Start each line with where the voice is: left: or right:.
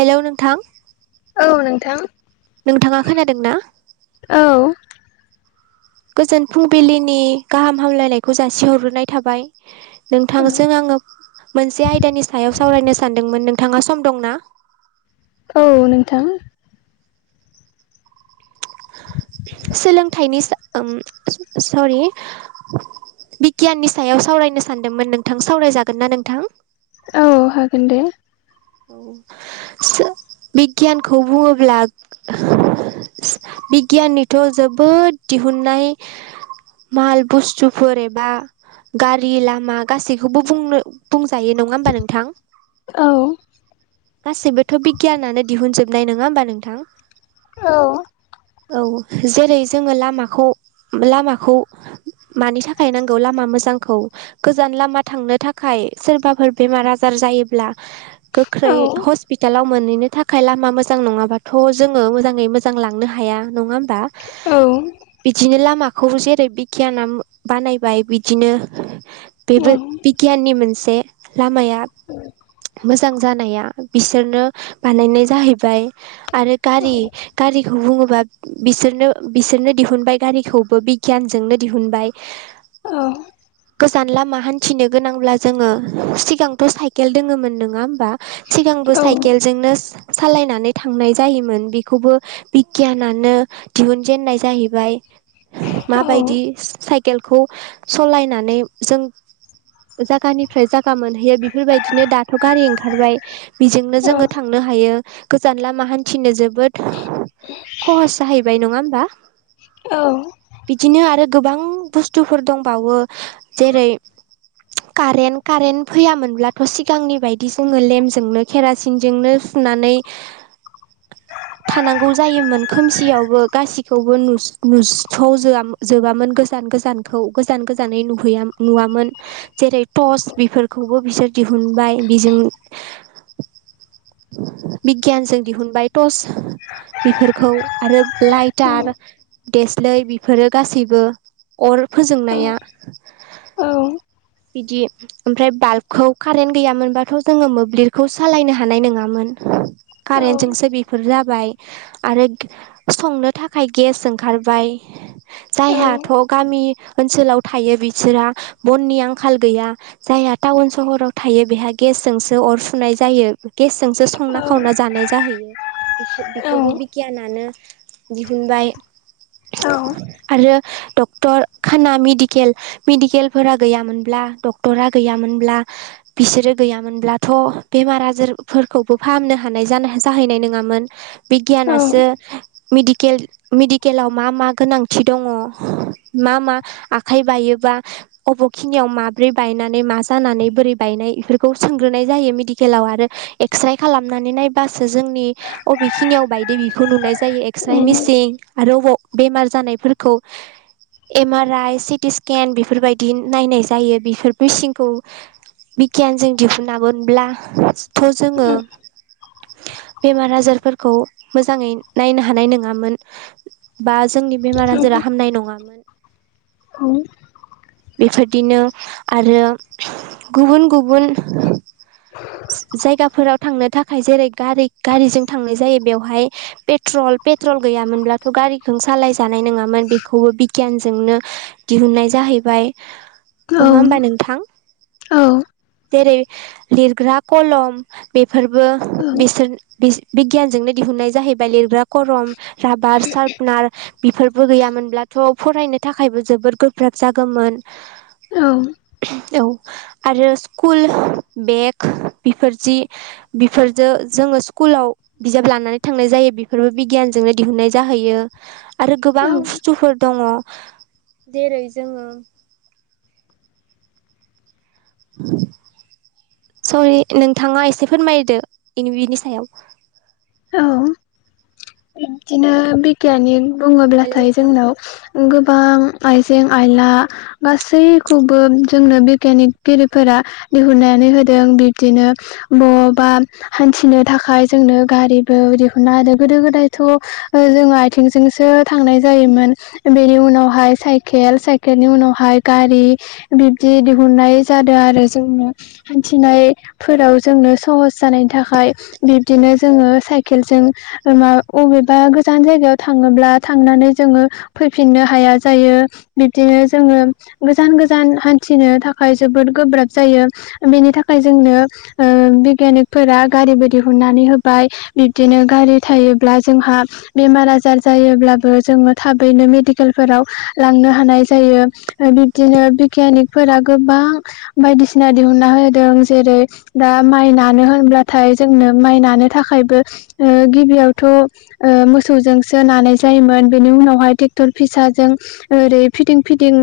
right: Hello नोंथां।
left: औ नोंथां।
right: नोंथाङा खोनादों ना?
left: औ
right: गोजोन फुंबिलिनि गाहाम हामलायनायखौ जासिहरग्रोनाय थाबाय नोंथांजों आङो मोनसे आयदानि सायाव सावरायनो सानदोंमोन नों थाङा सम दं ना?
left: औ नोंथां।
right: सोलोंथाइनि सो ओम सररि बिगियाननि सायाव सावरायनो सानदोंमोन नोंथां सावरायजागोन ना नोंथां?
left: औ हागोन दे।
right: सो बिगियानखौ बुङोब्ला बिगियाननिथ' जोबोद दिहुनाय माल बुस्थुफोर एबा गारि लामा गासैखौबो बुंनो बुं जायो नङा होमबा नोंथां?
left: औ
right: गासैबोथ' बिगियानानो दिहुनजोबनाय नोङा होमबा नोंथां?
left: औ
right: औ जेरै जोङो लामाखौ लामाखौ मानि थाखाय नांगौ लामा मोजांखौ गोजान लामा थांनो थाखाय सोरबाफोर बेमार आजार जायोब्ला गोख्रै
left: औ
right: हस्पिटालाव मोनहैनो थाखाय लामा मोजां नङाबाथ' जोङो मोजाङै मोजां लांनो हाया नङा होम बा
left: औ
right: बिदिनो लामा खौ जेरै बिगियाना बानायबाय बिदिनो
left: औ
right: बेबो बिगियाननि मोनसे लामाया मोजां जानाया बिसोरनो बानायनाय जाहैबाय आरो गारि गारिखौ बुङो बा बिसोरनो बिसोरनो दिहुनबाय गारिखौबो बिगियानजोंनो दिहुनबाय।
left: औ
right: गोजान लामा हान्थिनो गोनांब्ला जोङो सिगांथ' साइकेल दोङोमोन नोङा होम बा सिगांबो साइकेलजोंनो सालायनानै थांनाय जायोमोन बिखौबो बिगियानानो दिहुनजेननाय जाहैबाय। माबायदि साइकेलखौ सालायनानै जों जागानिफ्राय जागा मोनहैयो बेफोरबायदिनो दा गारि ओंखारबाय बिजोंनो जोङो थांनो हायो गोजान लामा हान्थिनो जोबोद ख'हस जाहैबाय नङा होमबा बिदिनो आरो गोबां बुस्थुफोर दंबावो जेरै कारेन्ट कारेन्ट फैयामोनब्लाथ' सिग टांनि बायदि जोङो लेम्पजोंनो केरासिनजोंनो सुनानै थानांगौ जायोमोन खोमसियावबो गासिखौबो नु नुजथ' जोआ जोबामोन गोजान गोजानखौ गोजान गोजानै नुहैया नुवामोन। जेरै टर्च बेफोरखौबो बिसोर दिहुनबाय बिजों [inaudible] बिगियानजों दिहुनबाय टर्च बेफोरखौ आरो लाइटार दे स्लाय बेफोरो गासैबो अर फोजोंनाया बिदि ओमफ्राय बाल्बखौ कारेन्ट गैयामोनबाथ' जोङो मोब्लिबखौ सालायनो हा हानाय नङामोन कारेन्टजोंसो बेफोर जाबाय। आरो संनो थाखाय गेस ओंखारबाय। जायहाथ' गामि ओनसोलाव थायो बिसोरहा बननि आंखाल गैया जायहा टाउन सहराव थायो बेहा गेसजोंसो अर सुनाय जायो गेसजोंसो संना खावना जानाय जाहैयो। बेखो-बेखौबो बिगियानानो दिहुनबाय
left: औ।
right: आरो डक्टर खाना मेडिकेल मेडिकेलफोरा गैयामोनब्ला डक्टरा गैयामोनब्ला बिसोरो गैयामोनब्लाथ' बेमार आजार फोरखौबो फाहामनो हानाय जाना-जाहैनाय नङामोन बिगियानासो मिडिकेल मेडिकेलाव मा मा गोनांथि दङ मा मा आखाइ बायो बा अबिखिनियाव माब्रै बायनानै मा जानानै बोरै बायनाय बेफोरखौ सोंग्रोनाय जायो, मेडि केलाव आरो एक्स्राइ खालामनानै नायबासो जोंनि अबेखिनियाव बायदो बेखौ नुनाय जायो। जायो एक्स्राइ मिसिन आरो बेमार जानायफोरखौ M R I, city scan बेफोरबायदि नायनाय जायो बेफोर मेचनखौ बिगियानजों दिहुनामोनब्लाथ' जोङो बेमार आजारफोरखौ मोजाङै नायनो हानाय नङामोन बा जोंनि बेमार आजारा हामनाय नङामोन। बेफोरदिनो आरो गुबुन गुबुन [inaudible] जायगाफोराव थांनो थाखाय जेरै गारि गारिजों थांनाय जायो बेवहाय पेट्रल पेट्रल गै गैयामोनब्लाथ' गारिखौ सालाय जानाय नङामोन बेखौबो बिगियानजोंनो दिहुनाय जा हैबाय नङा होमबा नोंथां? जेरै लिरग्रा कलम बेफोरबो बिसोर बिस बिगियानजोंनो दिहुनाय जाहैबाय। लिरग्रा खरम राबार सार्पनार बेफोरबो गैयामोनब्लाथ' फरायनो थाखायबो जोबोद गोब्राब जागौमोन। औ। आरो स्कुल बेग बेफोर जि बेफोरजों जोङो स्कुलाव बिजाब लानानै थांनाय जायो बेफोरबो बिगियानजोंनो दिहुननाय जाहैयो। आरो गोबां बुस्थुफोर दङ' जेरै जोङो [inaudible] सरि नोंथाङा एसे फोरमायदो बेनि सायाव
left: औ बिदिनो बिगियाननि
right: हेलौ
left: बुङोब्लाथाय
right: नोंथां
left: जोंनाव गो
right: [inaudible]
left: आइजें आइला गासैखौबो जोंनो बिगियानिकगिरिफोरा दिहुना नानै होदों। बिब्दिनो बबा हानथिनो थाखाय जोंनो गारिबो दिहुनना हो आरो गोदो गो दाइथ' ओ जों आथिंजोंसो थांनाय जायोमोन। बेनि उनावहाय साइकेल साइ केलनि उनावहाय गारि बिबदि दिहुननाय जादों आरो जोंनो हान्थिनाय फोराव जोंनो सहस जानायनि थाखाय बिब्दिनो जोङो साइकेलजों मा अबेबा गोजान जायगायाव थाङोब्ला थांनानै जोङो फैफिननो हाया जायो बिबदि नो जोङो गोजान गोजान हान्थिनो थाखाय जोबोद गोब्राब जायो। बेनि थाखाय जोंनि ओ बिगिनिफोरा गारिबो दिहुनानै होबाय बिबदिनो गारि थायो ब्ला जोंहा बेमार आजार जायोब्लाबो जोङो थाबैनो मेडिकेलफोराव लांनो हानाय जायो। बिबदिनो बिगियानिकफोरा गोबां बायदिसिना दिहुनना होदों जे रै दा माइ नानो होनब्लाथाय जोंनो माइ नानो थाखायबो गिबियाव थ' ओ मोसौजोंसो नानाय जायोमोन बेनि उनावहाय ट्रेक्टर फिसाजों ओरै फिदिं फिदिं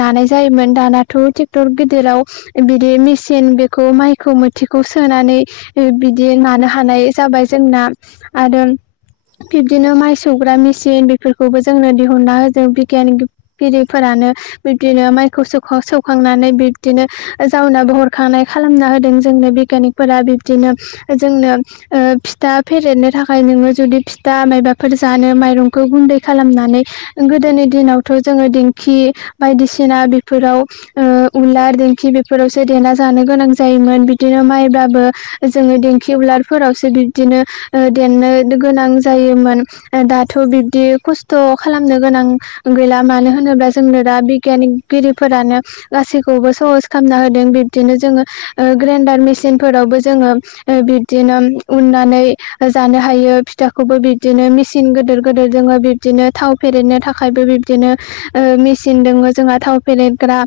left: नानाय जायोमोन दानाथ' ट्रेक्टर गिदिराव बिदि मेसिन खौ माइखौ मोथिखौ सोनानै बिदि नानो हानाय जाबाय जोंना। आरो बिब्दिनो माइ सौग्रा मेसिन बेफोरखौबो जोंनो दिहुनना होदों बिगियानगिरिफोरा नो। बिबदिनो माइखौ सौखो- सौखांनानै बिब्दिनो जावनाबो हरखानाय खालामना होदों। जोंनो बिगियानिकफोरा बिबदिनो जोंनो फिथा फेरेदनो थाख खाय नोङो जुदि फिथा मायबाफोर जानो माइरंखौ गुन्दै खालामनानै गोदोनि दिनावथ' जा जोङो दिंखि बायदिसिना बेफोराव उलार दिंखि बेफोरावसो देना जानो गोनां जायोमोन बिदिनो माइबा जों देंखि उलारफोरावसो बिबदिनो देनो गोनां जायोमोन दाथ' बिबदि खस्थ' खालामनो गोनां गैला, मानो होनोब्ला जोंनो दा बिगियानगिरिफोरानो गासैखौबो सहस खालामना होदों। बिबदिनो जोङो ओ ग्रेडार मेसिन फोरावबो जोङो बिबदिनो उननानै जानो हायो फिथाखौबो बिबदिनो मेसिन गिदिर गिदिर दोङो बिबदिनो थाव फेरेरनो थाखायबो बि बिदिनो ओ मेसिन दङ जोंहा थाव फेलेरग्रा,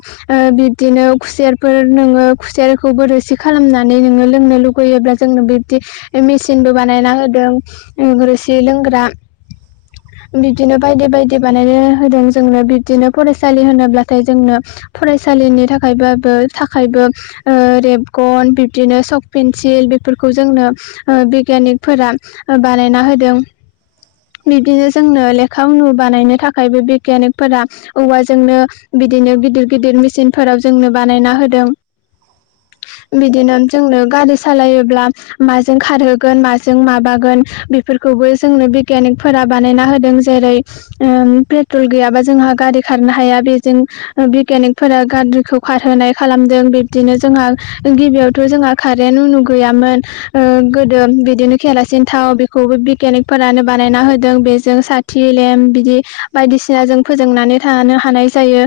left: बिबदिनो खुसेरफोर खुसेरखौबो रोसि खालामनानै नोङो लोंनो लुगोयोब्ला जोंनो बिब्दि मेसिन बो बानायना होदों रोसि लोंग्रा।
right: [inaudible]
left: बिबदिनो बायदि बायदि बानायनो होदों जोंनो बिब्दिनो फरायसालि होनोब्लाथाय जोंनो फरायसा लिनि थाखायबाबो थाखायबो रेबगन बिब्दिनो सक पेन्सिल बेफोरखौ जोंनो बिगियानिकफोरा बानायना होदों। बिब्दिनो जोंनो लेखा उनु बानायनो थाखाय बे बिगियानिकफोरा औवाजोंनो बिदिनो गिदिर गिदिर मेसिनफोराव जोंनो बानायना होदों।
right: [inaudible]
left: बिदिनो जोंनो गारि सालायोब्ला माजों खारहोगोन माजों माबागोन बेफोरखौ खौबो जोंनो बिगियानिकफोरा बानायना होदों, जेरै ओ प्रेतल गैयाबा जोंहा गारि खार हाया बेजों बिगियानिकफोरा गाद्रिखौ खारहोनाय खालामदों। बिब्दिनो जोंहा गिबियावथ' जोंहा कारेन्ट गैयामोन गोदो बिदिनो केेरासिन थाव बेखौबो बिगियानिकफोरानो बानायना होदों बेजों साथि लेमप बिदि बायदिसिनाजों फोजों नानै थानो हानाय जायो,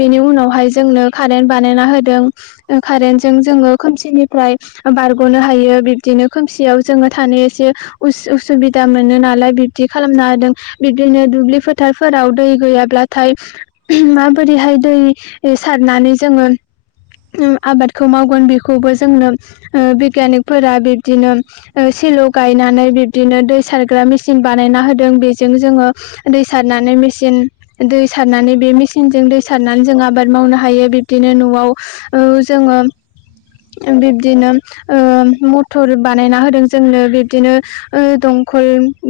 left: बेनि उनावहाय जोंनो कारेन्ट बानायना होदों। कारेन्टजों जोङो खोमसिनिफ्राय बारग'नो हायो बिबदिनो खोमसियाव जोङो थानो एसे उस-उसुबिदा मोनो नालाय बिबदि खालामनो हादों बिब्दिनो दुब्लि फोथारफोराव दै गैयाब्लाथाय माबोरैहाय दै सारनानै जोङो
right: [inaudible]
left: आबादखौ मावगोन बेखौबो जोंनो बिगियानिकफोरा बिब्दिनो सेलौ गायनानै बिब्दिनो दै सारग्रा मेसिन बानायना होदों, बेजों जोङो दै सारनानै मेसि दै सारनानै बे मेसिनजों दै सारनानै जों आबाद मावनो हायो बिबदिनो न'आव औ जोङो बिब्दिनो ओ मथर बानायना होदों जोंनो बिबदिनो दं कल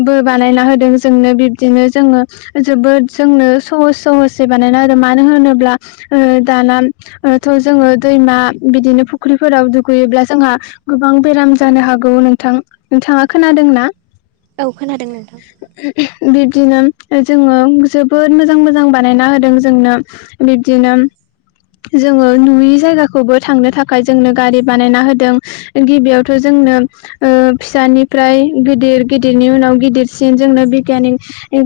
left: बो बानायना होदों जोंनो बिदिनो जोङो जोबोद जोंनो सहस स सै बानायना होदों। मानो होनोब्ला दाना थ' जोङो दैमा बिदिनो फुख्रिफोराव दुगैयोब्ला जोंहा गोबां बेराम जानो हागौ नोंथां थाङा खोनादों ना?
right: औ खोनादों नोंथां।
left: बिब्दिनो जोङो जोबोद मोजां मोजां बानायना होदों जोंनो बिब्दिनो जोङो नुयि जा थांनो थाखाय जोंनो ग बानाय हो गिबियावथ ज निफ्राय गिदिर गिदिरनि उनाव गिदिरसिन जोंनो बिगियानि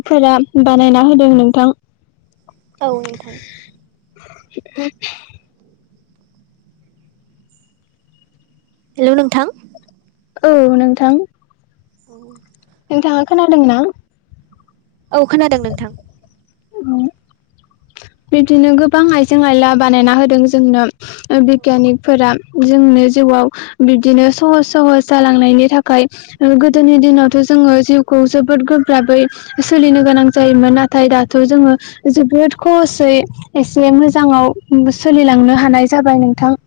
left: फोर बानायना हो दों नोंथां
right: औ नथां
left: ए
right: हेल' नोंथां।
left: औ नोंथां।
right: औ।
left: नोंथाङा खोनादों ना।
right: औ खोनादों नोंथां
left: [inaudible] बिबदिनो गोबां आइजें आयला बानायना होदों जोंनो बिगियानिकफोरा जोंनो। जिउआव बिबदिनो सहस सहस जालांनायनि थाखाय गोदोनि दिनावथ' जोङो। खौ जोबोद गोब्राबै सोलिनो गोनां जायोमोन नाथाय दाथ' जोङो जोबोद खहसयै एसे मोजाङाव सोलिलांनो हानाय जाबाय नोंथां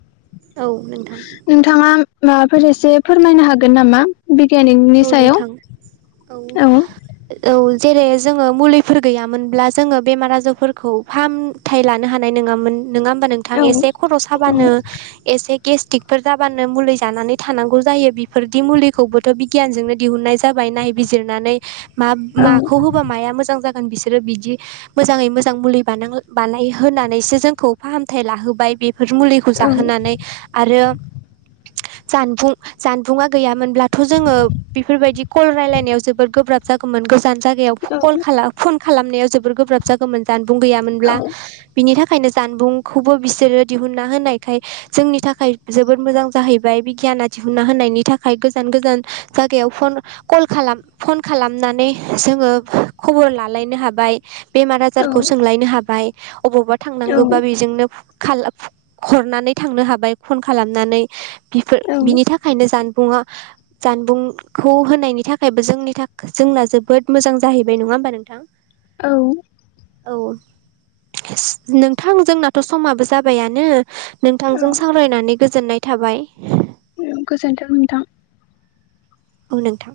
right: औ नोंथां
left: नोंथाङा माबाफोर एसे फोरमायनो हागोन नामा? बिगियानिकनि
right: औ
left: सायाव
right: नोंथां औ औ जेरै जोङो मुलिफोर गैयामोनब्ला जोङो बेमार आजारफोरखौ फाहामथायाइ लानो हानाय नङामोन नङा होमबा नोंथां
left: औ
right: एसे खर'
left: औ
right: साबानो एसे गेस्टिकफोर जाबानो मुलि जानानै थानांगौ जायो बिफोरदि मुलिखौबोथ' गियानजोंनो दिहुनाय जाबाय नायबिजिरनानै मा माखौ होबा माया मोजां जाब। बिसोरो बिदि मोजाङै मोजां मुलि ब बानाय होनानैसो जोंखौ फाहामथाय लाहोबाय बे मुलिखौ
left: औ
right: जाहोनानै आरो जानबुं जानबुंङा गैयामोनब्लाथ' जोङो बेफोरबायदि कल रायलायनायाव जोबोद गोब्राब जागौमोन गोजान जायगायाव कल खालाम फन खालामनायाव जोबोर गोब्राब जागौमोन जानबुं
left: औ
right: गैयामोनब्ला बिनि थाखाय बेंखायनो जानबुंखौबो बिसोरो दिहुनना होनायखाय जोंनि थाखाय जोबोद मोजां जाहैबाय बिगियान ना दिहुना होनायनि थाखाय गोजान गोजान जायगायाव फन कल खालाम फन खालामनानै जोङो खबर लालायनो हाबाय। बेमार आजारखौ सोंलायनो हाबाय अबावबा थांनांगौबा बेजोंनो हरनानै थांनो हाबाय फन खालामनानै बिफोर बिनि थाखायनो ज [unintelligible] सुबुंखौ होनायनि थाखायबो जोंनि थाखाय जोंना जोबोद मोजां जाहैबाय नङा होमबा नोंथां।
left: औ।
right: औ। नोंथां जोंनाथ' समाबो जाबायानो नोंथांजों
left: औ
right: सावरायनानै गोजोननाय थाबाय
left: औ गोजोन्थों नोंथां।
right: औ नोंथां